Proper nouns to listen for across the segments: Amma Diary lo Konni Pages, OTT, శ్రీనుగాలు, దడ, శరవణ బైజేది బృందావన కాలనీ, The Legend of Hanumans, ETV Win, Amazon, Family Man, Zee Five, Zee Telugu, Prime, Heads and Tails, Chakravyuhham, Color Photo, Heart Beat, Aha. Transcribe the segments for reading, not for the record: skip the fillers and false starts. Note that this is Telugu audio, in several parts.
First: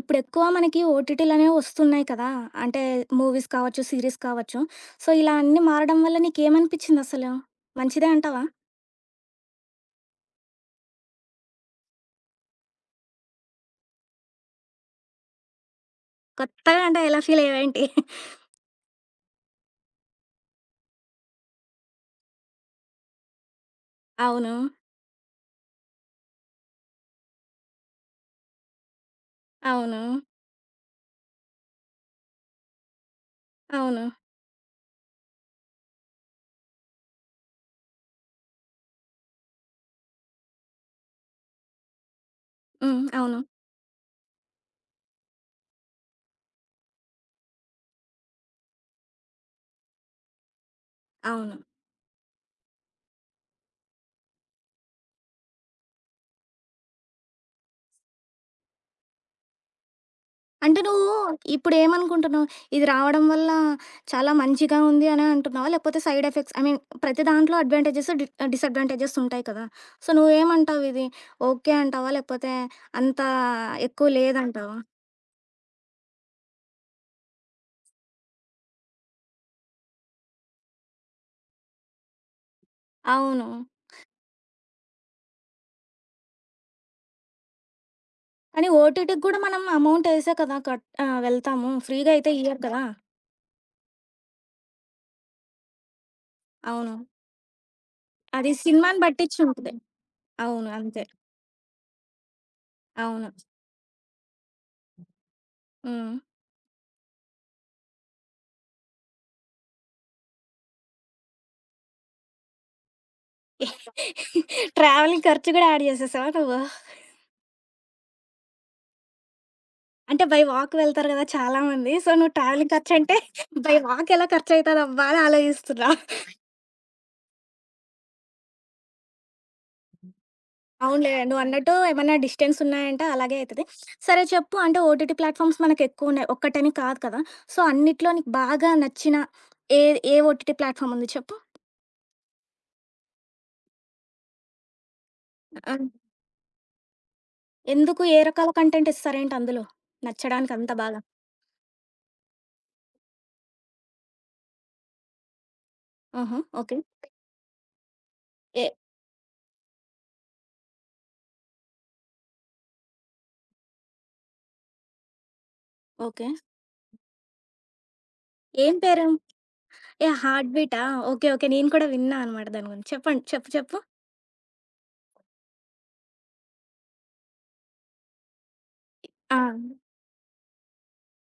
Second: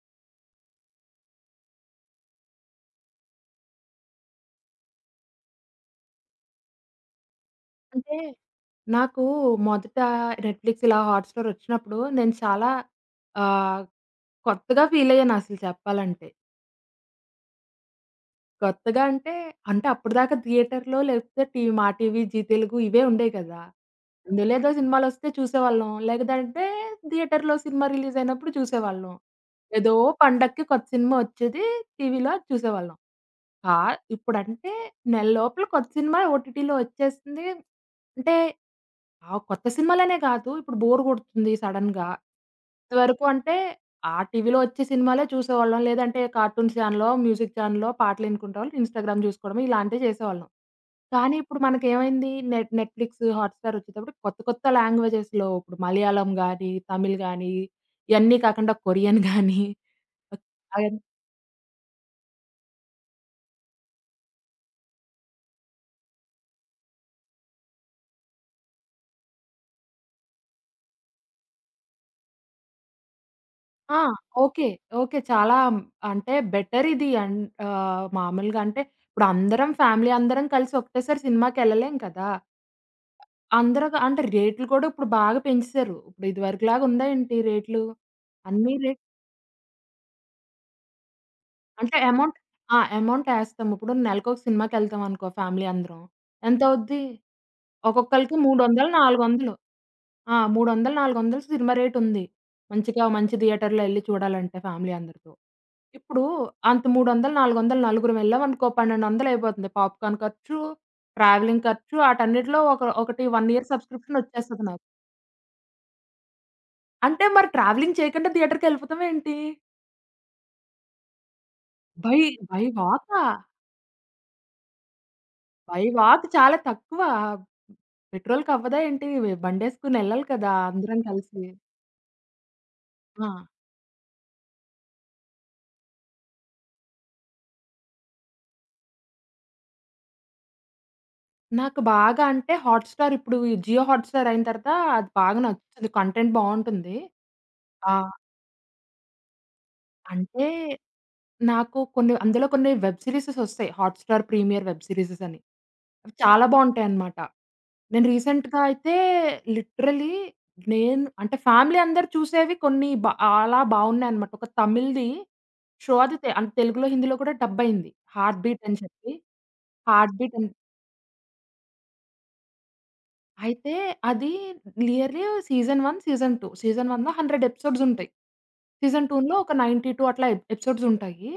ఇప్పుడు ఎక్కువ మనకి ఓటీటీలు అనేవి వస్తున్నాయి కదా! అంటే మూవీస్ కావచ్చు, సీరీస్ కావచ్చు. సో, ఇలా అన్నీ మారడం వల్ల నీకేమనిపించింది అసలు? మంచిదే అంటే, అంటావా? నాకు మొదట నెట్‌ఫ్లిక్స్ ఇలా హాట్‌స్టార్ వచ్చినప్పుడు నేను చాలా ఆహ్, కొత్తగా ఫీల్ అయ్యాను అసలు చెప్పాలంటే. కొత్తగా అంటే ఎలా ఫీల్ అయ్యావేంటి? కొత్తగా అంటే అప్పటిదాకా థియేటర్‌లో లేకపోతే టీవీ మా టీవీ, జీ తెలుగు ఇవే ఉండేవి కదా! ఇందులో అవును. ఏదో సినిమాలొస్తే చూసేవాళ్ళం. లేదంటే థియేటర్‌లో సినిమా రిలీజ్ అయినప్పుడు చూసేవాళ్ళం. ఏదో అవును. పండక్కి కొత్త సినిమా వచ్చేది, టీవీలో అది చూసేవాళ్ళం. కా అవును. ఇప్పుడంటే నెల లోపల కొత్త సినిమా ఓటీటీలో వచ్చేస్తుంది. అంటే ఆ, కొత్త సినిమాలనే కాదు, ఇప్పుడు బోర్ కొడుతుంది సడెన్‌గా. హ్మ్. ఇదివరకు అవును. అంటే ఆ టీవీలో వచ్చే సినిమాలే చూసేవాళ్ళం. లేదంటే కార్టూన్ ఛానెల్లో, మ్యూజిక్ ఛానెల్లో పాటలు ఇనుకుంటేవాళ్ళు, ఇన్‌స్టాగ్రామ్ చూసుకోవడమో ఇలాంటివి చేసేవాళ్ళం. కానీ అవును. ఇప్పుడు మనకేమైంది, నెట్‌ఫ్లిక్స్, హాట్‌స్టార్ వచ్చేటప్పటికి కొత్త కొత్త లాంగ్వేజెస్‌లో, ఇప్పుడు మలయాళం గాని, తమిళ్ గాని, ఇయన్నీ కాకుండా కొరియన్ గాని. అంటే నువ్వు ఇప్పుడేమనుకుంటున్నావు? ఇది రావడం వల్ల చాలా మంచిగా ఉంది అనే అంటున్నావా? లేకపోతే సైడ్ ఎఫెక్ట్స్ ఐ మీన్ ప్రతి దాంట్లో అడ్వాంటేజెస్, డిసడ్వాంటేజెస్ ఉంటాయి కదా! సో, నువ్వేమంటావు ఇది? ఓకే అంటావా? లేకపోతే అంత ఆ, ఎక్కువ ఓకే. లేదంటావా? ఓకే. చాలా అంటే బెటర్ ఇది. మామూలుగా అంటే ఇప్పుడు అందరం ఫ్యామిలీ అందరం కలిసి ఒకటేసారి సినిమాకెళ్ళలేం కదా! అవును. అందరూ అంటే రేట్లు కూడా ఇప్పుడు బాగా పెంచేసారు. ఇప్పుడు ఇదివరకులాగా ఉందా ఏంటి రేట్లు? కానీ అన్ని రేట్ ఓటీటీకి గూడా మనం అమౌంటేసే కదా కట్ వెళ్తాము. అంటే ఫ్రీగా అయితే అమౌంట్, ఇయ్యరు ఆ! కదా! అమౌంట్ ఏస్తాం. ఇప్పుడు నెలకొక సినిమాకెళ్తాం అనుకో ఫ్యామిలీ అందరం. అవును. ఎంతవుద్ది? ఒక్కొక్కళ్ళకి అది 300, సినిమాని 400. బట్టిచ్చుంటది. ఆ, అవును. 300, అంతే. 400 సినిమా రేటుంది. మంచిగా అవును. మంచి థియేటర్‌లో ఎళ్లి చూడాలంటే ఫ్యామిలీ అందరితో. హ్మ్. ఇప్పుడు అంత 300, 400 నలుగురం వెళ్ళామనుకో 1200 అయిపోతుంది. పాప్‌కార్న్ ఖర్చు, ట్రావెలింగ్ ఖర్చు, ఆటన్నిటిలో ఒక ఒకటి 1 ఇయర్ సబ్‌స్క్రిప్షన్ వచ్చేస్తది నాకు. ట్రావెలింగ్ ఖర్చు గూడా యాడ్ జేసేసావా నువ్వు? అంటే మరి ట్రావెలింగ్ చేయకుండా థియేటర్‌కెళ్ళిపోతామేంటి? అంటే బై వాక్ వెళ్తారు గదా చాలా మంది. సో, బై నువ్వు బై ట్రావెలింగ్ ఖర్చంటే వాకా? బై వాక్ ఎలా ఖర్చయితదబ్బా అని బై ఆలోజిస్తున్నా. వాక్ చాలా తక్కువ. పెట్రోల్‌కవ్వదా ఏంటి? బండేసుకొనెళ్ళాలి కదా, అందరం అవునులే. కలిసి. నువ్వన్నట్టు ఏమన్నా డిస్టెన్స్ ఉన్నాయంటే ఆ, అలాగే అయితది. సరే చెప్పు అంటే ఓటీటీ ప్లాట్‌ఫామ్స్ మనకెక్కువున్నాయి. ఒక్కటని కాదు కదా! సో, అన్నిట్లో నీకు బాగా నచ్చిన ఏ ఏ ఓటీటీ ప్లాట్‌ఫాముంది చెప్పు? నాకు బాగా అంటే హాట్‌స్టార్, ఇప్పుడు ఈ జియో హాట్‌స్టార్ అయిన తర్వాత అది బాగా ఆ! నచ్చుతుంది. కంటెంట్ బావుంటుంది. ఆ, ఎందుకు? ఏ రకాల కంటెంట్ ఇస్తారేంటి అందులో? అంటే, నచ్చడానికి అంత బాగా? నాకు కొన్ని, అందులో కొన్ని వెబ్ సీరీసెసొస్తాయి, హాట్‌స్టార్ ప్రీమియర్ వెబ్ సీరీసెస్ అని. అవి ఆహా! చాలా ఓకే. బావుంటాయన్నమాట. నేను రీసెంట్‌గా ఏ అయితే లిటరల్లీ నేను అంటే, ఫ్యామిలీ అందరూ చూసేవి కొన్ని అలా బావున్నాయన్నమాట. ఒక తమిళ్‌ది షో, అది ఓకే. అంటే తెలుగులో, హిందీలో కూడా డబ్బయింది. 'హార్ట్ బీట్' ఏం అని పేరు? చెప్పి. ఏ 'హార్ట్ బీట్' అని. 'హార్ట్ బీటా'? ఓకే. ఓకే. నేను కూడా విన్నా అనమాట దాని గురించి. చెప్పండి. చెప్పు అయితే చెప్పు. అది నియర్లీ సీజన్ 1, సీజన్ 2. సీజన్ 1లో 100 ఎపిసోడ్స్ ఉంటాయి. సీజన్ 2లో ఆ! ఒక 92 అట్లా ఎపిసోడ్స్ ఉంటాయి.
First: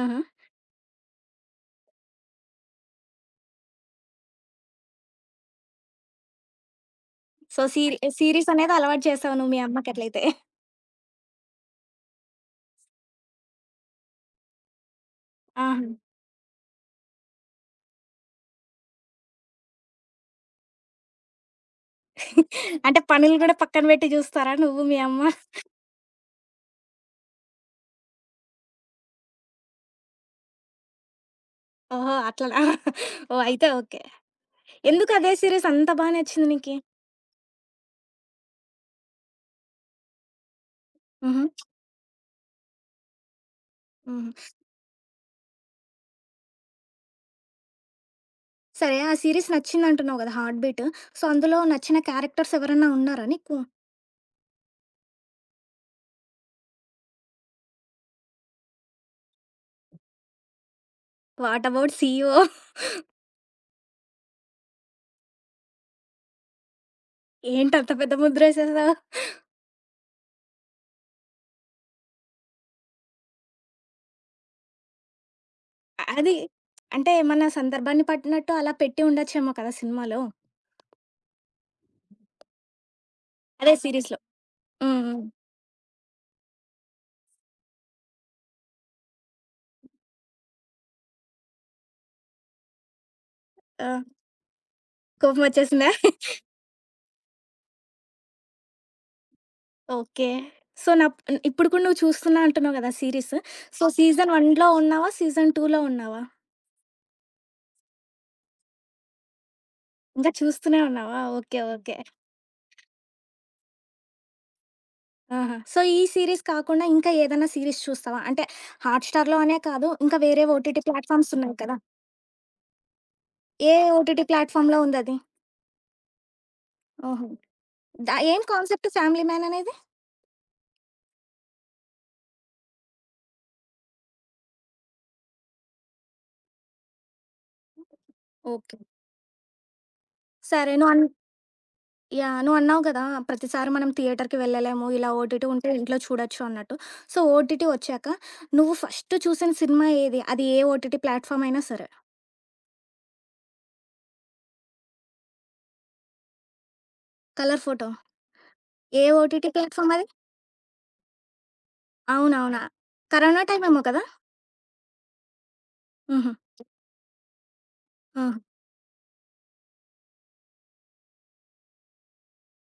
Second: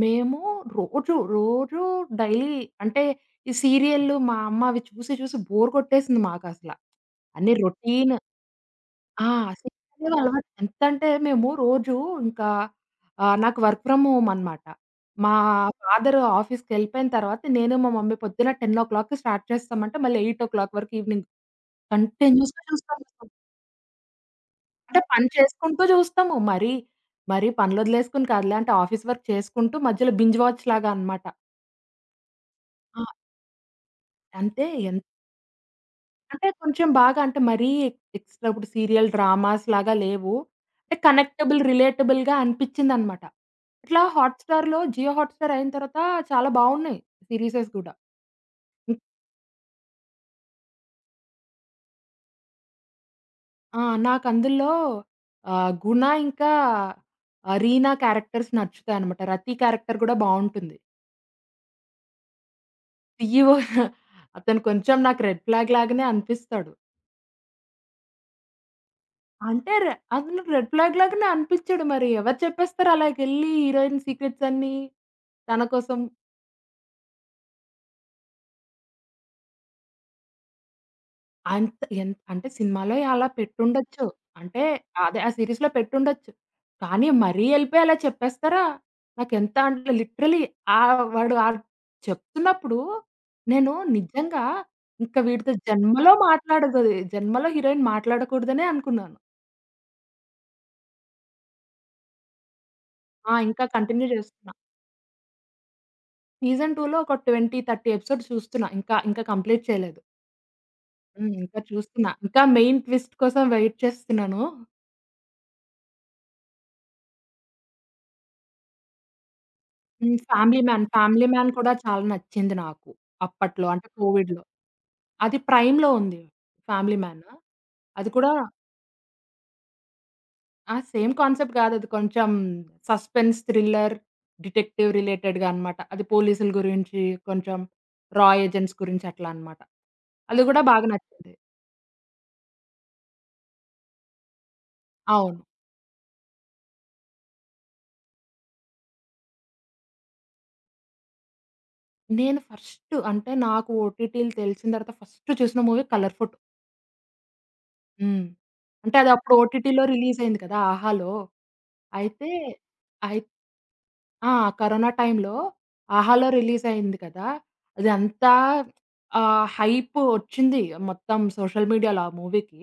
ఆహా! మేము రోజు, రోజు డైలీ అంటే ఈ సీరియల్లు, మా అమ్మ అవి చూసి, చూసి బోర్ కొట్టేసింది మాకసల. అన్ని సో, రొటీన్. సీరీస్ అనేది అలవాటు ఆ, చేసావు నువ్వు మీ సీరియల్ అమ్మకట్లయితే. అలవాటు ఎంతంటే మేము రోజు ఇంకా, నాకు వర్క్ ఫ్రమ్ హోమ్ అనమాట. మా ఆహా! ఫాదర్ ఆఫీస్‌కెళ్ళిపోయిన తర్వాత నేను, మా మమ్మీ పొద్దున 10:00కి స్టార్ట్ చేస్తామంటే మళ్ళీ 8:00 వరకు ఈవినింగ్ కంటిన్యూయస్‌గా చూస్తాం అంటే మేము. పనులు గూడా పక్కన పెట్టి జూస్తారా నువ్వు, మీ అంటే అమ్మ? పని చేసుకుంటూ చూస్తాము. మరీ పనులొదిలేసుకొని కాదులే. అంటే ఆఫీస్ వర్క్ చేసుకుంటూ మధ్యలో బింజ్ వాచ్ లాగా అన్నమాట. ఓహో! అట్లనా? ఆ, ఓహ్! అయితే ఓకే. అంటే ఎన్ ఎందుకు అదే సీరీస్ అంత బా అంటే నచ్చింది నీకి? కొంచెం బాగా, అంటే మరీ ఎక్స్‌ట్రా ఇప్పుడు సీరియల్ డ్రామాస్ లాగా లేవు. అంటే హుహు. కనెక్టబుల్, రిలేటబుల్‌గా అనిపిచ్చిందన్నమాట. ఇట్లా హుహు. హాట్‌స్టార్‌లో, జియో హాట్‌స్టార్ అయిన తర్వాత చాలా బావున్నాయి సీరీసెస్ గూడా. సరే హ్మ్. ఆ సీరీస్ నచ్చిందంటున్నావు గదా! 'Heart beat'. సో, అందులో నచ్చిన క్యారెక్టర్స్ ఎవరన్నా ఉన్నారా నీకు? ఆ, నాకందులో గుణ ఇంకా రీనా క్యారెక్టర్స్ నచ్చుతాయన్నమాట. రతి క్యారెక్టర్ గూడా బావుంటుంది. What about CEO? సీఈఓ, అతను కొంచెం నాకు రెడ్ ఫ్లాగ్ లాగానే అనిపిస్తాడు. ఏంటంత పెద్ద ముద్రేసేసావు? అంటే అతను రెడ్ ఫ్లాగ్ లాగానే అనిపిచ్చాడు మరి. ఎవరు చెప్పేస్తారు అలాగెళ్ళి హీరోయిన్ సీక్రెట్స్ అన్నీ తన కోసం? అది అంటే ఏమన్నా సందర్భాన్ని పట్టినట్టు అలా పెట్టి ఉండొచ్చేమో కదా సినిమాలో. అంత ఎంత అంటే సినిమాలో అలా అదే పెట్టుండొచ్చు. సీరీస్‌లో. అంటే హ్మ్. అదే హ్మ్. ఆ సీరీస్‌లో పెట్టుండొచ్చు. కానీ మరీ ఎళ్ళిపోయి అలా చెప్పేస్తారా? నాకెంత అంటే లిటరల్లీ వాడు చెప్తున్నప్పుడు నేను ఆ! నిజంగా ఇంక వీడితో కోపమొచ్చేసిందా? జన్మలో మాట్లాడకూడదు, జన్మలో హీరోయిన్ మాట్లాడకూడదనే అనుకున్నాను. ఓకే. సో, ఇప్పుడు కూడా నువ్వు చూస్తున్నా అంటున్నావు కదా ఆ, సీరీస్. ఇంకా సో, కంటిన్యూ సీజన్ చేస్తున్నా. 1లో ఉన్నావా? సీజన్ 2లో ఉన్నావా? సీజన్ 2లో ఒక 20, 30 ఎపిసోడ్స్ చూస్తున్నా. ఇంకా కంప్లీట్ చేయలేదు. ఇంకా చూస్తూనే ఉన్నావా? హ్మ్. ఇంకా ఓకే. ఓకే. చూస్తున్నా. ఇంకా మెయిన్ ట్విస్ట్ కోసం వెయిట్ చేస్తున్నాను. ఆహా! సో, ఈ సీరీస్ కాకుండా ఇంకా ఏదైనా సీరీస్ చూస్తావా? అంటే హాట్‌స్టార్‌లో అనే కాదు హ్మ్. ఇంకా వేరే 'family OTT man', 'family platforms man' ఉన్నాయి కూడా కదా! చాలా నచ్చింది నాకు. అప్పట్లో ఏ అంటే ఓటీటీ కోవిడ్‌లో. ప్లాట్‌ఫార్మ్‌లో ఉందది? అది ప్రైమ్‌లో ఉంది, 'ఫ్యామిలీ మ్యాన్.' ఓహో! అది కూడా. ఏం కాన్సెప్ట్ 'ఫ్యామిలీ మ్యాన్' అనేది? ఆ, సేమ్ కాన్సెప్ట్ కాదు. అది కొంచెం సస్పెన్స్, థ్రిల్లర్, డిటెక్టివ్ రిలేటెడ్‌గా అన్నమాట. అది పోలీసుల గురించి, కొంచెం రా ఏజెంట్స్ ఓకే. గురించి అట్లా అన్నమాట. అది కూడా సరే బాగా నువ్వు నచ్చింది. యాహ్! నువ్వన్నావు గదా! ప్రతిసారి మనం థియేటర్‌కి వెళ్ళలేము. ఇలా అవును. ఓటీటీ ఉంటే ఇంట్లో చూడొచ్చు అన్నట్టు. సో, ఓటీటీ వచ్చాక నువ్వు ఫస్ట్ చూసిన సినిమా ఏది? అది ఏ ఓటీటీ ప్లాట్‌ఫామ్ అయినా సరే. నేను ఫస్ట్ అంటే, నాకు ఓటీటీలు తెలిసిన తర్వాత ఫస్ట్ చూసిన movie 'colour photo'. 'Colour photo' హ్మ్. అంటే ఏ అది అప్పుడు ఓటీటీ ఓటీటీలో ప్లాట్‌ఫామ్ అది? రిలీజ్ అయింది కదా, 'ఆహాలో'. అయితే, అవునవునా! అయి కరోనా టైమేమో కదా! ఆ, కరోనా టైంలో 'ఆహాలో' హుహు. రిలీజ్ అయింది కదా! అదంతా ఆహా! హైప్ ఒచ్చింది. మొత్తం సోషల్ మీడియాలో ఆ మూవీకి.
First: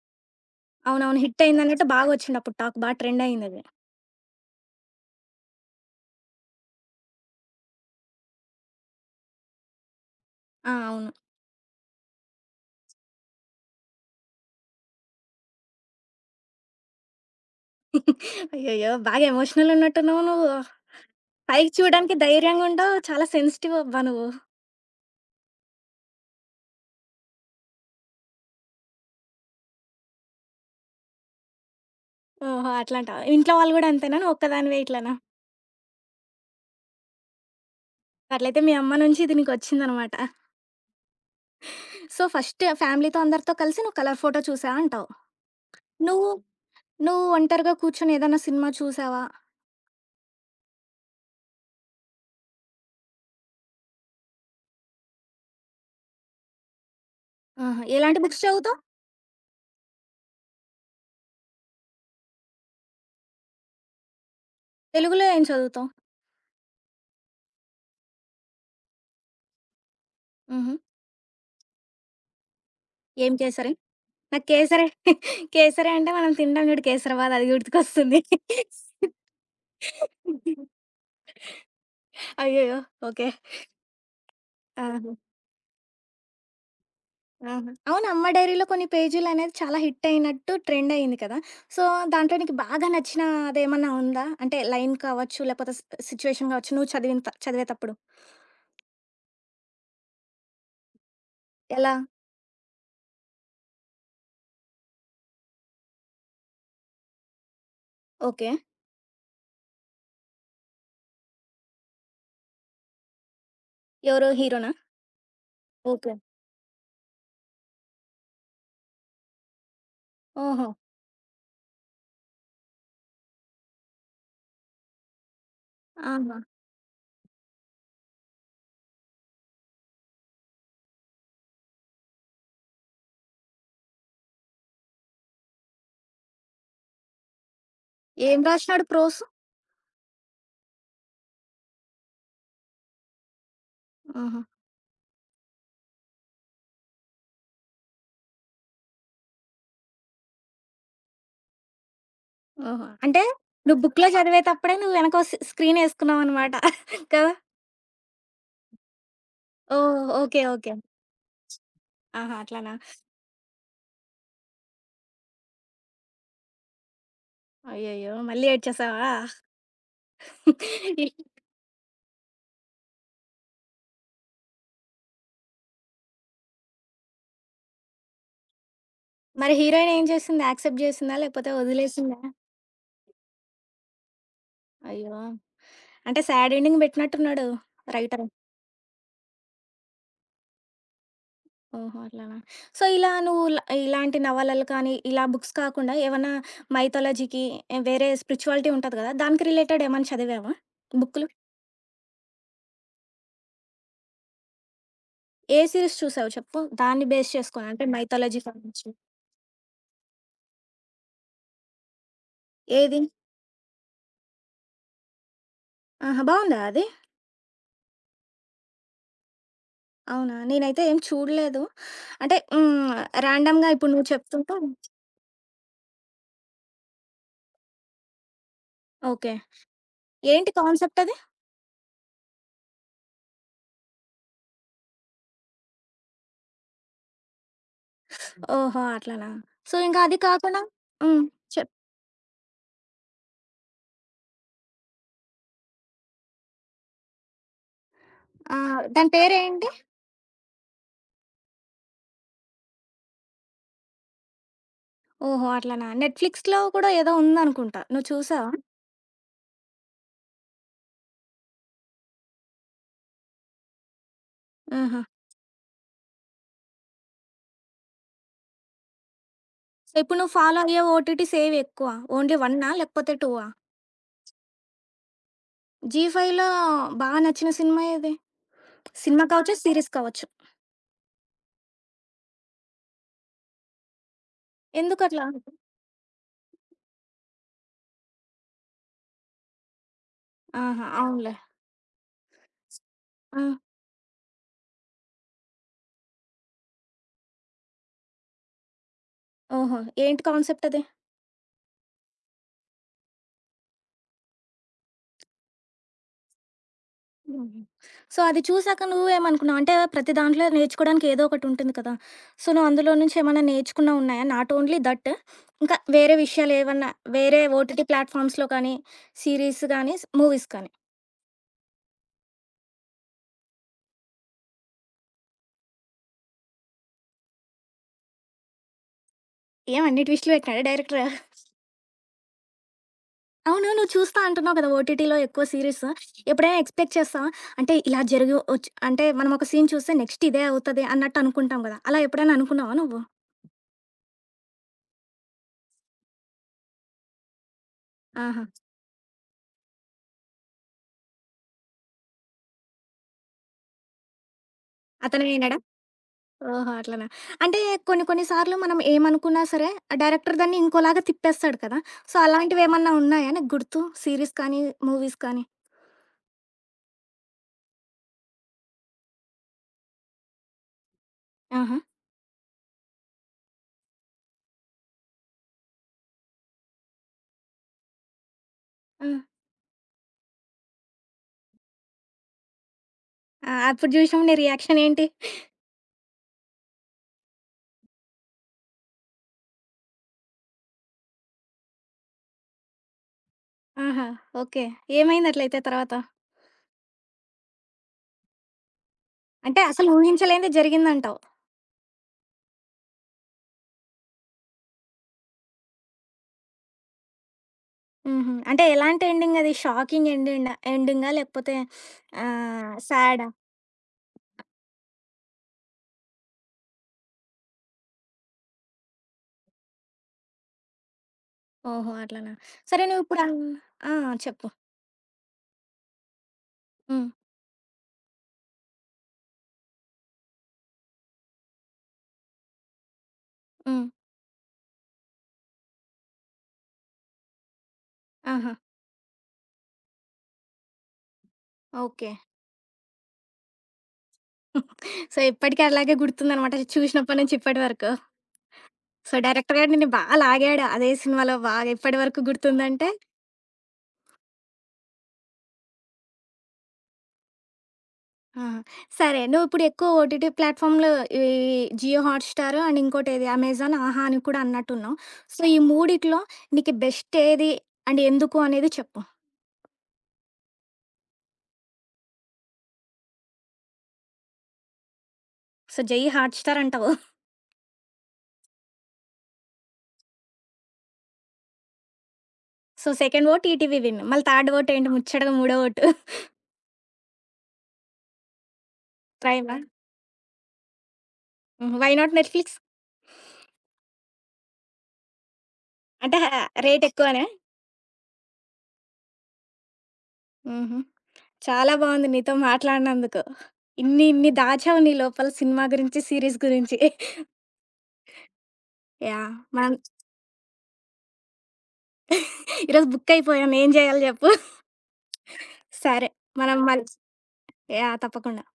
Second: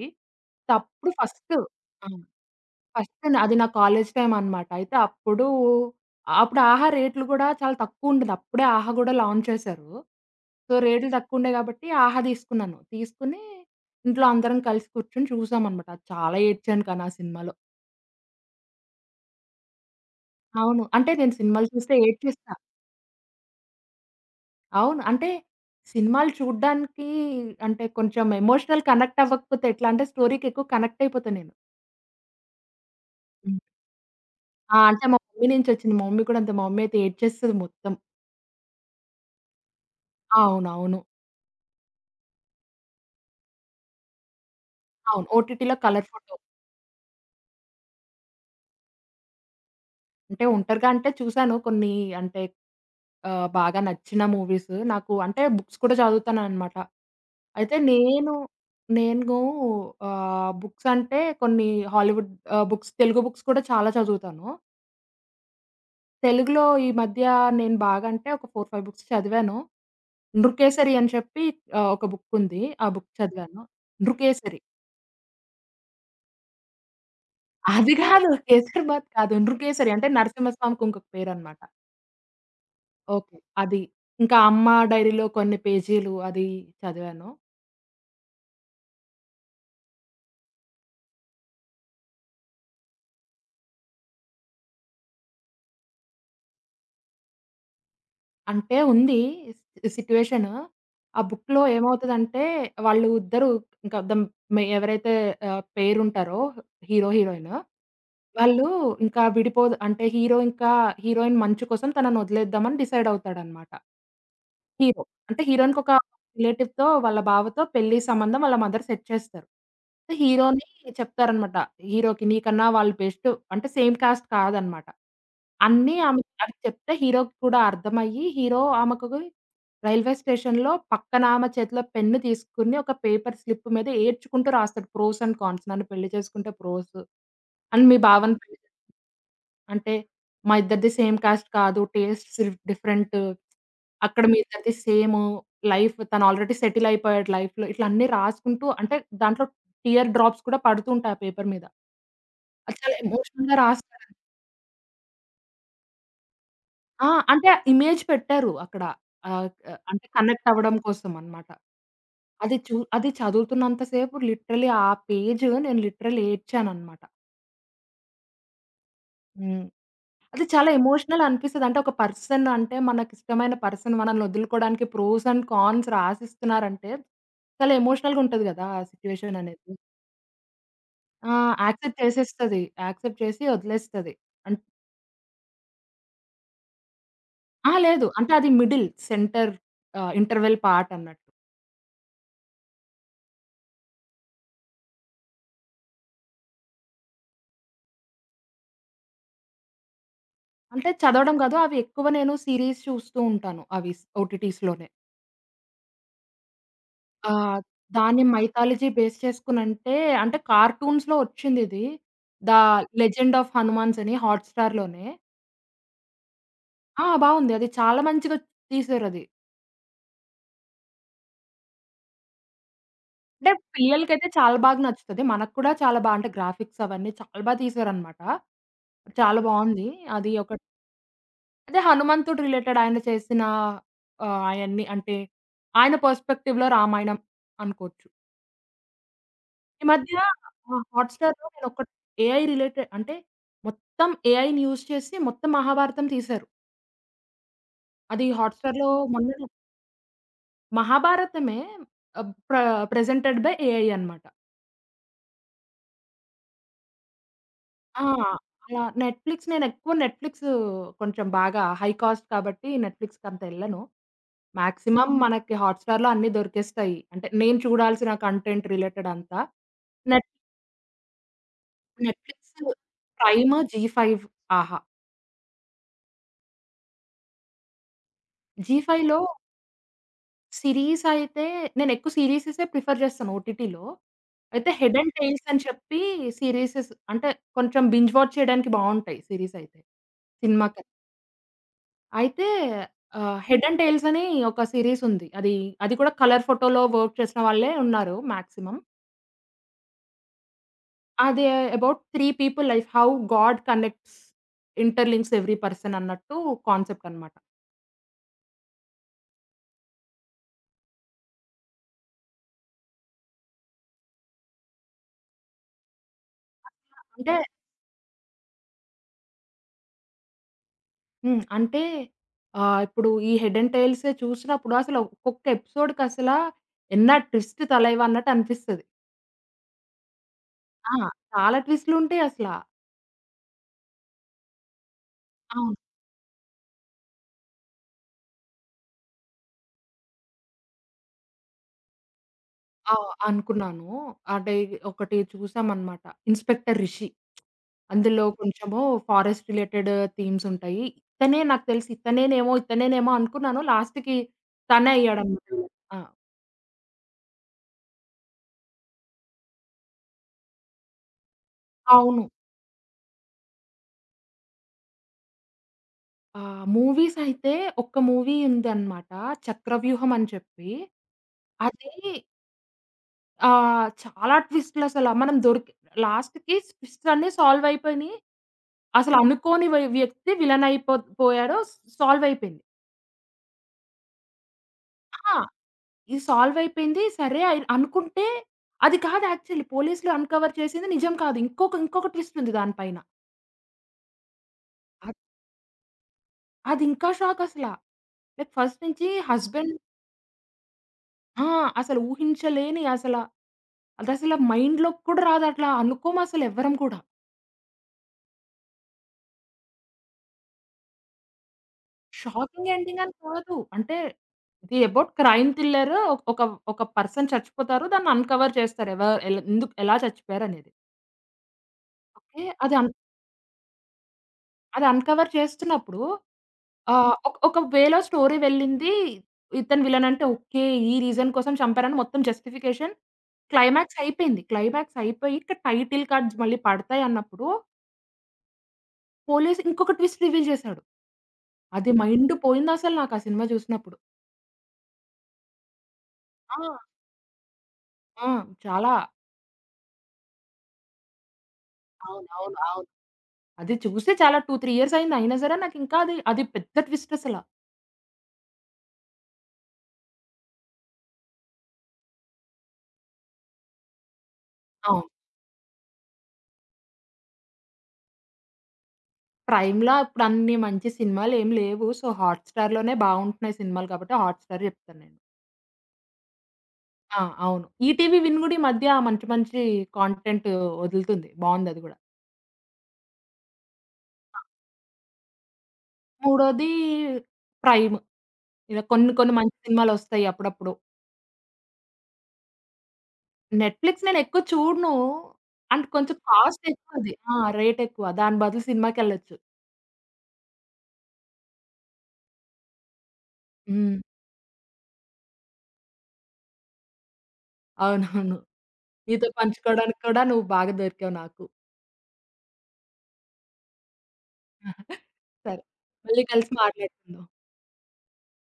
అప్పుడు అవునవును. హిట్ ఫస్ట్ అయిందన్నట్టు ఆ! బాగా వచ్చింది అప్పుడు టాక్. బా ట్రెండ్ ఫస్ట్ అది అయిందది. నా కాలేజ్ టైమ్ అనమాట. అయితే అప్పుడు అప్పుడు 'ఆహా' రేట్లు గూడా చాలా తక్కువుండేది. అప్పుడే 'ఆహా' గూడా లాంచ్ చేశారు. సో, ఆ! రేట్లు అవును. తక్కువుండే గాబట్టి 'ఆహా' తీసుకున్నాను. తీసుకొని ఇంట్లో అందరం కలిసి కూర్చొని చూసామనమాట. చాలా ఏడ్చాను కానీ ఆ సినిమాలో. అయ్యయ్యో! బాగా ఎమోషనల్ ఉన్నట్టున్నావు నువ్వు. అవును. అంటే నేను సినిమాలు పైకి చూస్తే చూడడానికి ఏడ్చేస్తా. ధైర్యంగుండవు. చాలా సెన్సిటివ్ అబ్బా నువ్వు. అవును. అంటే సినిమాలు చూడ్డానికి అంటే కొంచెం ఎమోషనల్ కనెక్ట్ అవ్వకపోతే ఎట్లా, అంటే స్టోరీకి ఎక్కువ కనెక్ట్ అయిపోతా నేను. ఓహో! అట్లాంటావా? ఇంట్లో హ్మ్. వాళ్ళు గూడా అంతేనా? నువ్వు ఆ, ఒక్కదానివే అంటే ఇట్లనా? మా మమ్మీ నుంచొచ్చింది. మా మమ్మీ కూడా అంతే. మా మమ్మీ అయితే ఏడ్చేస్తది మొత్తం. అట్లయితే మీ అమ్మ నుంచి ఇది నీకొచ్చిందనమాట. అవునవును. సో, ఫస్ట్ ఫ్యామిలీతో అందరితో కలిసి నువ్వు కలర్ ఫోటో చూసావు అంటావు. అవును, ఓటీటీలో కలర్ నువ్వు, ఫోటో. నువ్వు ఒంటరిగా కూర్చొని ఏదన్నా సినిమా చూసావా? అంటే ఒంటరిగా అంటే చూసాను కొన్ని, అంటే బాగా నచ్చిన మూవీస్. నాకు అంటే బుక్స్ కూడా చదువుతాననమాట. అయితే ఆహా! ఎలాంటి నేను, బుక్స్ చదువుతావు? నేను ఆహ్, బుక్స్ అంటే కొన్ని హాలీవుడ్ బుక్స్, తెలుగు బుక్స్ కూడా చాలా చదువుతాను. తెలుగులో ఏం చదువుతావు? తెలుగులో ఈ మధ్య నేను బాగా అంటే ఒక 4, 5 బుక్స్ చదివాను. హుహు. 'నృకేసరి' అని చెప్పి ఒక బుక్ ఉంది. ఆ బుక్ ఏం చదివాను. కేసరి? నాకు 'నృకేసరి'. కేసరి, కేసరి అంటే మనం తింటాం చూడు కేసరబాద్ అది అది గుర్తుకొస్తుంది. కాదు, 'కేసరి బాత్' కాదు. 'నృకేసరి' అంటే నరసింహస్వామికి ఇంకొక పేరనమాట. అయ్యయ్యో! ఓకే. ఓకే. అది. ఇంకా 'అమ్మ ఆ! డైరీలో' కొన్ని పేజీలు అది చదివాను. ఆహా! అవును. 'అమ్మ డైరీలో కొన్ని పేజీలనేది చాలా హిట్ అయినట్టు ట్రెండ్ అయింది కదా! సో, దాంట్లో నీకు బాగా నచ్చిన అదేమన్నా ఉందా? అంటే లైన్ కావచ్చు, లేకపోతే సిట్యుయేషన్ కావచ్చు, నువ్వు చదివిన చదివేతప్పుడు. అంటే ఉంది సిట్యుయేషను. ఆ బుక్‌లో ఎలా? ఏమవుతదంటే వాళ్ళు ఇద్దరు, ఇంకా ఎవరైతే పెయిర్ ఉంటారో, హీరో, హీరోయిన్, ఓకే. వాళ్ళు ఇంకా విడిపోదు, అంటే హీరో ఇంకా హీరోయిన్ మంచు కోసం తనను వదిలేద్దామని డిసైడ్ అవుతాడన్నమాట. ఎవరు హీరోనా? హీరో. అంటే హీరోయిన్‌కొక ఓకే. రిలేటివ్‌తో, వాళ్ళ బావతో పెళ్లి సంబంధం వాళ్ళ మదర్ సెట్ చేస్తారు. సో, హీరోని ఓహో! చెప్తారనమాట, హీరోకి నీకన్నా వాళ్ళు బెస్ట్, అంటే సేమ్ కాస్ట్ కాదనమాట. అన్నీ ఆమెకి ఆహా! అవి చెప్తే హీరోకి కూడా అర్థమయ్యి, హీరో ఆమెకు రైల్వే స్టేషన్‌లో పక్కన ఆమె చేతిలో పెన్ను తీసుకుని ఒక పేపర్ స్లిప్ మీద ఏడ్చుకుంటూ రాస్తాడు. Pros and cons. నన్ను పెళ్లి చేసుకుంటే ప్రోస్, అండ్ మీ బావని ఏం పెళ్లి. రాసినాడు ప్రోస్? అంటే మా ఇద్దరిది సేమ్ కాస్ట్ కాదు, టేస్ట్స్ డిఫరెంట్. అక్కడ మీ ఆహా! ఇద్దరిది సేము. లైఫ్, తను ఆల్రెడీ సెటిల్ అయిపోయాడు లైఫ్‌లో. ఇట్లా అన్నీ రాసుకుంటూ, అంటే దాంట్లో టియర్ డ్రాప్స్ కూడా పడుతూ ఉంటాయి ఆ పేపర్ మీద. అది ఓహో! చాలా అంటే ఎమోషనల్‌గా నువ్వు రాస్తాడు. బుక్‌లో చదివేతప్పుడే నువ్వు వెనకో స్క్రీనేసుకున్నావనమాట. ఆ, కదా! అంటే ఇమేజ్ పెట్టారు అక్కడ. ఆహ్, అంటే ఓహ్! ఓకే. Connect okay. అవ్వడం కోసం అన్నమాట. ఆహా! అట్లనా? అది చదువుతున్నంత సేపు లిటరల్లీ, ఆ పేజ్ నేను లిటరల్లీ ఏడ్చానన్నమాట. అయ్యయ్యో! మళ్ళీ ఏడ్చేసావా? హ్మ్. అది చాలా ఎమోషనల్ అనిపిస్తది. అంటే ఒక పర్సన్, అంటే మనకిష్టమైన పర్సన్ మనల్ని వదులుకోవడానికి ప్రోస్ అండ్ కాన్స్ రాసిస్తున్నారంటే, చాలా ఎమోషనల్‌గా ఉంటది గదా ఆ సిట్యుయేషన్ మరి అనేది. హీరోయిన్ ఏం చేసింది? యాక్సెప్ట్ చేసిందా? ఆ, లేకపోతే యాక్సెప్ట్ వదిలేసిందా? చేసేస్తది. యాక్సెప్ట్ చేసి వదిలేస్తది. అన్ అయ్యో! అంటే సాడ్ ఎండింగ్ పెట్టినట్టున్నాడు ఆ, లేదు. రైటరు. అంటే అది మిడిల్ సెంటర్, ఇంటర్వెల్ పార్ట్ అన్నట్టు. ఓహో! అట్లానా? సో, ఇలా నువ్వు ఇలాంటి నవలలు కానీ, ఇలా బుక్స్ కాకుండా ఏవన్నా మైథాలజీకి వేరే స్పిరిచువాలిటీ ఉంటది కదా! దానికి రిలేటెడ్ ఏమన్నా చదివావా అంటే బుక్కులు? చదవడం కాదు, అవి ఎక్కువ నేను సీరీస్ చూస్తూ ఉంటాను. అవి ఓటీటీస్‌లోనే. ఏ సీరీస్ చూసావు చెప్పు? దాన్ని ఆ, బేస్ చేసుకొని అంటే దాన్ని మైథాలజీ మైథాలజీ కావచ్చు. బేస్ చేసుకొనంటే, అంటే కార్టూన్స్‌లో వచ్చిందిది. 'ద ఏది? లెజెండ్ ఆఫ్ హనుమాన్స్' అని, హాట్‌స్టార్‌లోనే. ఆహా! బావుందా అది? ఆ, బావుంది. అది చాలా మంచిగా తీశారది. అవునా? నేనైతే ఏం చూడలేదు. అంటే హ్మ్. అంటే ర్యాండమ్‌గా ఇప్పుడు నువ్వు పిల్లలకైతే చెప్తుంటే చాలా బాగా నచ్చుతది. మనకు కూడా చాలా బా, అంటే గ్రాఫిక్స్ అవన్నీ చాలా బా తీశారనమాట. ఓకే. చాలా బావుంది. అది ఒక. ఏంటి కాన్సెప్ట్ అది? అదే హనుమంతుడు రిలేటెడ్ ఆయన చేసిన అయన్నీ, అంటే ఆయన పర్స్‌పెక్టివ్‌లో రామాయణం అనుకోవచ్చు. ఓహో! అట్లనా? సో, ఈ ఇంకా మధ్య అది కాకుండా ఆ, హ్మ్. హాట్‌స్టార్‌లో చెప్ నేనొకటి, ఏఐ రిలేటెడ్, అంటే మొత్తం ఏఐని యూజ్ చేసి మొత్తం మహాభారతం తీశారు. అది ఆ! హాట్‌స్టార్‌లో దాని మొన్ననే, పేరేంటి? మహాభారతమే, ఆహ్, ప్ర ప్రెజెంటెడ్ బై ఏఐ అనమాట. ఓహో! అట్లనా? నెట్‌ఫ్లిక్స్‌లో కూడా ఏదో ఉందనుకుంటా. ఆ, నువ్వు చూసావా? అలా నెట్‌ఫ్లిక్స్, నేనెక్కువ నెట్‌ఫ్లిక్స్ కొంచెం బాగా హై కాస్ట్ కాబట్టి నెట్‌ఫ్లిక్స్‌కంత ఎళ్ళను. ఆహా! మాక్సిమం మనకి హాట్‌స్టార్‌లో అన్నీ దొరికేస్తాయి, అంటే నేను చూడాల్సిన కంటెంట్ రిలేటెడ్ అంతా. సో, ఇప్పుడు నెట్ నువ్వు ఫాలో అయ్యే ఓటీటీస్ ఏవెక్కువ? ఓన్లీ నెట్‌ఫ్లిక్స్, 1 లేకపోతే 2? ప్రైమ్, జీ ఫైవ్, ఆహా! జీ ఫైవ్‌లో బాగా నచ్చిన సినిమా ఏది? జీ ఫైవ్‌లో, సినిమా కావచ్చు, సీరీస్ కావచ్చు. సిరీస్ అయితే నేనెక్కువ సీరీసెసే ప్రిఫర్ చేస్తాను ఓటీటీలో. అయితే హెడ్ అండ్ ఎందుకట్లా? టైల్స్ అని చెప్పి. సీరీసెస్ అంటే కొంచెం బింజ్ వాచ్ చేయడానికి బావుంటాయి సీరీసయితే, సినిమా ఆహా! కన్నా. అవునులే. అయితే ఆ! 'హెడ్ అండ్ టైల్స్' అని ఒక సీరీస్ ఉంది. అది. అది కూడా కలర్ ఫోటోలో వర్క్ చేసిన వాళ్ళే ఉన్నారు మాక్సిమం. ఓహో! ఏంటి కాన్సెప్ట్ అది? అది about 3 people life. How god connects, interlinks every person అన్నట్టు కాన్సెప్ట్ అన్నమాట. హుహు. సో, అది చూసాక నువ్వేమనుకున్నావు? అంటే ప్రతి దాంట్లో నేర్చుకోవడానికి ఏదో ఒకటుంటుంది కదా! సో, నువ్వు అందులో నుంచి ఏమైనా నేర్చుకున్నవి ఉన్నాయా? నాట్ ఓన్లీ దట్ ఇంకా వేరే విషయాలేవన్నా అంటే, వేరే ఓటీటీ ప్లాట్‌ఫామ్స్‌లో కానీ, సీరీస్ గానీ, మూవీస్ కానీ. హ్మ్. అంటే ఇప్పుడు ఈ 'హెడ్ అండ్ టైల్సే' చూసినప్పుడు అసలు ఒక్కొక్క ఎపిసోడ్‌కి అసల ఎన్న ట్విస్ట్ తలైవ అన్నట్టు అనిపిస్తది. ఏం అన్ని ట్విస్టులు పెట్టినాడా ఆ, డైరెక్టరు? చాలా ట్విస్ట్‌లు ఉంటాయి అసల. అవును. నువ్వు చూస్తా అంటున్నావు కదా! ఓటీటీలో ఎక్కువ అవును. సీరీస్. ఎప్పుడైనా ఎక్స్‌పెక్ట్ చేస్తావా? అంటే ఇలా జరిగి ఒచ్ అంటే మనం ఒక సీన్ చూస్తే నెక్స్ట్ ఇదే అవుతది అన్నట్టు అనుకుంటాం కదా! అలా ఎప్పుడైనా అనుకున్నావా ఆ, నువ్వు? అనుకున్నాను. అంటే ఒకటి చూసామన్నమాట, 'ఇన్స్‌పెక్టర్ రిషి.' అందులో ఆహా! కొంచెము ఫారెస్ట్ రిలేటెడ్ థీమ్స్ ఉంటాయి. ఇతనే నాకు తెలిసి, ఇతనేనేమో అనుకున్నాను. లాస్ట్‌కి తనే అతను అయ్యాడన్నమాట వినడా? విలన్. ఆ, ఓహో! అట్లనా. అంటే కొన్ని కొన్ని సార్లు మనం ఏమనుకున్నా సరే, డైరెక్టర్ దాన్ని ఇంకోలాగా తిప్పేస్తాడు కదా! సో, అవును. అలాంటివేమన్నా ఉన్నాయా నీకు గుర్తు? సీరీస్ కానీ, మూవీస్ కానీ? మూవీస్ అయితే ఒక్క మూవీ ఉందన్నమాట, 'చక్రవ్యూహం' అని చెప్పి. ఆహా! అది చాలా ట్విస్ట్‌లసల మనం దొరికి, లాస్ట్‌కి ట్విస్ట్స్ అన్నీ సాల్వ్ అయిపోయినియి. ఆ! అసలు అనుకోని వ్యక్తి విలన్ పోయాడు. సాల్వ్ అయిపోయింది. ఆ! అప్పుడు జూసినప్పుడు నీ రియాక్షన్ ఏంటి? ఆ, ఇది సాల్వ్ అయిపోయింది, సరే అయి అనుకుంటే అది కాదు యాక్చువల్లీ. పోలీసులు అన్‌కవర్ చేసింది నిజం కాదు. ఇంకొక ఇంకొక ట్విస్ట్ ఉంది దాని పైన. ఆహా! ఓకే. అద్ ఏమైంది అట్లయితే తర్వాత? అది ఇంకా షాక్ అసల. లైక్ ఫస్ట్ నుంచి అంటే హస్బెండ్. అసలు ఊహించలేనిదే జరిగిందంటావు. ఆ, అసలు ఊహించలేని అసల, అదసల మైండ్‌లోకి కూడా రాదు. అట్లా అనుకోము అసలు ఎవ్వరం కూడా. హుహు. అంటే ఎలాంటి ఎండింగ్ అది? షాకింగ్ ఎండిండా ఎండింగా? లేకపోతే షాకింగ్ ఎండింగ్ అని సాడా? కాదు, అంటే ఇది అబౌట్ క్రైమ్ థ్రిల్లర్. ఒక ఒక ఒక పర్సన్ చచ్చిపోతారు. దాన్ని అన్‌కవర్ చేస్తారు, ఎలా, ఎందుకు, ఎలా చచ్చిపోయారనేది. ఓహో! అట్లనా. ఓకే. సరే నువ్విప్పుడు ఆ! చెప్పు. అది అన్‌కవర్ చేస్తున్నప్పుడు హ్మ్. ఒక ఒక వేలో స్టోరీ వెళ్ళింది. ఇతను విలన్ అంటే ఓకే. ఈ రీజన్ కోసం చంపారని మొత్తం జస్టిఫికేషన్, హ్మ్. క్లైమాక్స్ అయిపోయింది. క్లైమాక్స్ అయిపోయి ఇక టైటిల్ కార్డ్స్ మళ్ళీ పడతాయి అన్నప్పుడు ఆహా! పోలీస్ ఇంకొక ట్విస్ట్ రివీల్ చేసాడు. అది ఓకే. మైండ్ పోయిందసలు నాకు ఆ సినిమా చూసినప్పుడు. సో, ఇప్పటికి అలాగే గుర్తుందనమాట. ఆ! చూసినప్పటి నుంచి ఇప్పటి వరకు. ఆ! చాలా. సో, డైరెక్టర్ గారు నిన్ను బా లాగాడు. అదే సినిమాలో బాగా ఇప్పటి వరకు అవును. అవును. అవును. గుర్తుందంటే అది చూసి చాలా 2, 3 ఇయర్స్ అయింది. అయినా సరే నాకింకా అది, అది పెద్ద ట్విస్ట్ అసల. ఆ! సరే. నువ్వు ఇప్పుడు ఎక్కువ ఓటీటీ ప్లాట్‌ఫామ్‌లు ఈ జియో హాట్‌స్టార్ అండ్ ఇంకోటేది అమెజాన్, ఆహా! అని కూడా అన్నట్టున్నావు. అవును. సో, ఈ మూడిట్లో నీకు బెస్ట్ ఏది? అండ్ ఎందుకు అనేది చెప్పు. ప్రైమ్‌లో ఇప్పుడన్ని మంచి సినిమాలేం లేవు. సో, హాట్‌స్టార్‌లోనే బావుంటున్నాయి సినిమాలు కాబట్టి హాట్‌స్టార్ జెప్తాను నేను. సో, జై హాట్‌స్టార్ అంటావు. ఆ, అవును. ఈటీవీ విన్ గూడా ఈ మధ్య మంచి మంచి కాంటెంట్ వదులుతుంది. బావుందది గూడా. So, second OTT ETV Win. మళ్ళీ థర్డ్ ఓట్ ఏంటి ముచ్చటగా మూడో ఓటు మూడోది ప్రైమ్. ఇలా కొన్ని కొన్ని మంచి ప్రైమా? సినిమాలొస్తాయి అప్పుడప్పుడు. హుహు. Why not Netflix? నెట్‌ఫ్లిక్స్ నేనెక్కువ చూడను. అండ్ కొంచెం అంటే కాస్ట్ రేట్ ఎక్కువది. ఎక్కువనా? ఆ, రేటెక్కువ. దాని బదులు సినిమాకెళ్ళొచ్చు. హుహు. చాలా బావుంది నీతో మాట్లాడినందుకు. హ్మ్. ఇన్ని ఇన్ని దాచావు నీ లోపల సినిమా గురించి, సీరీస్ గురించి. అవునవును. నీతో యాహ్! మనం పంచుకోవడానికి కూడా నువ్వు బాగా దొరికావు నాకు. ఈరోజు బుక్కయిపోయాం. ఏం జేయాలో జెప్పు? సరే. సరే. మళ్ళీ కలిసి మనం మల్ మాట్లాడుకుందాం. యాహ్! తప్పకుండా.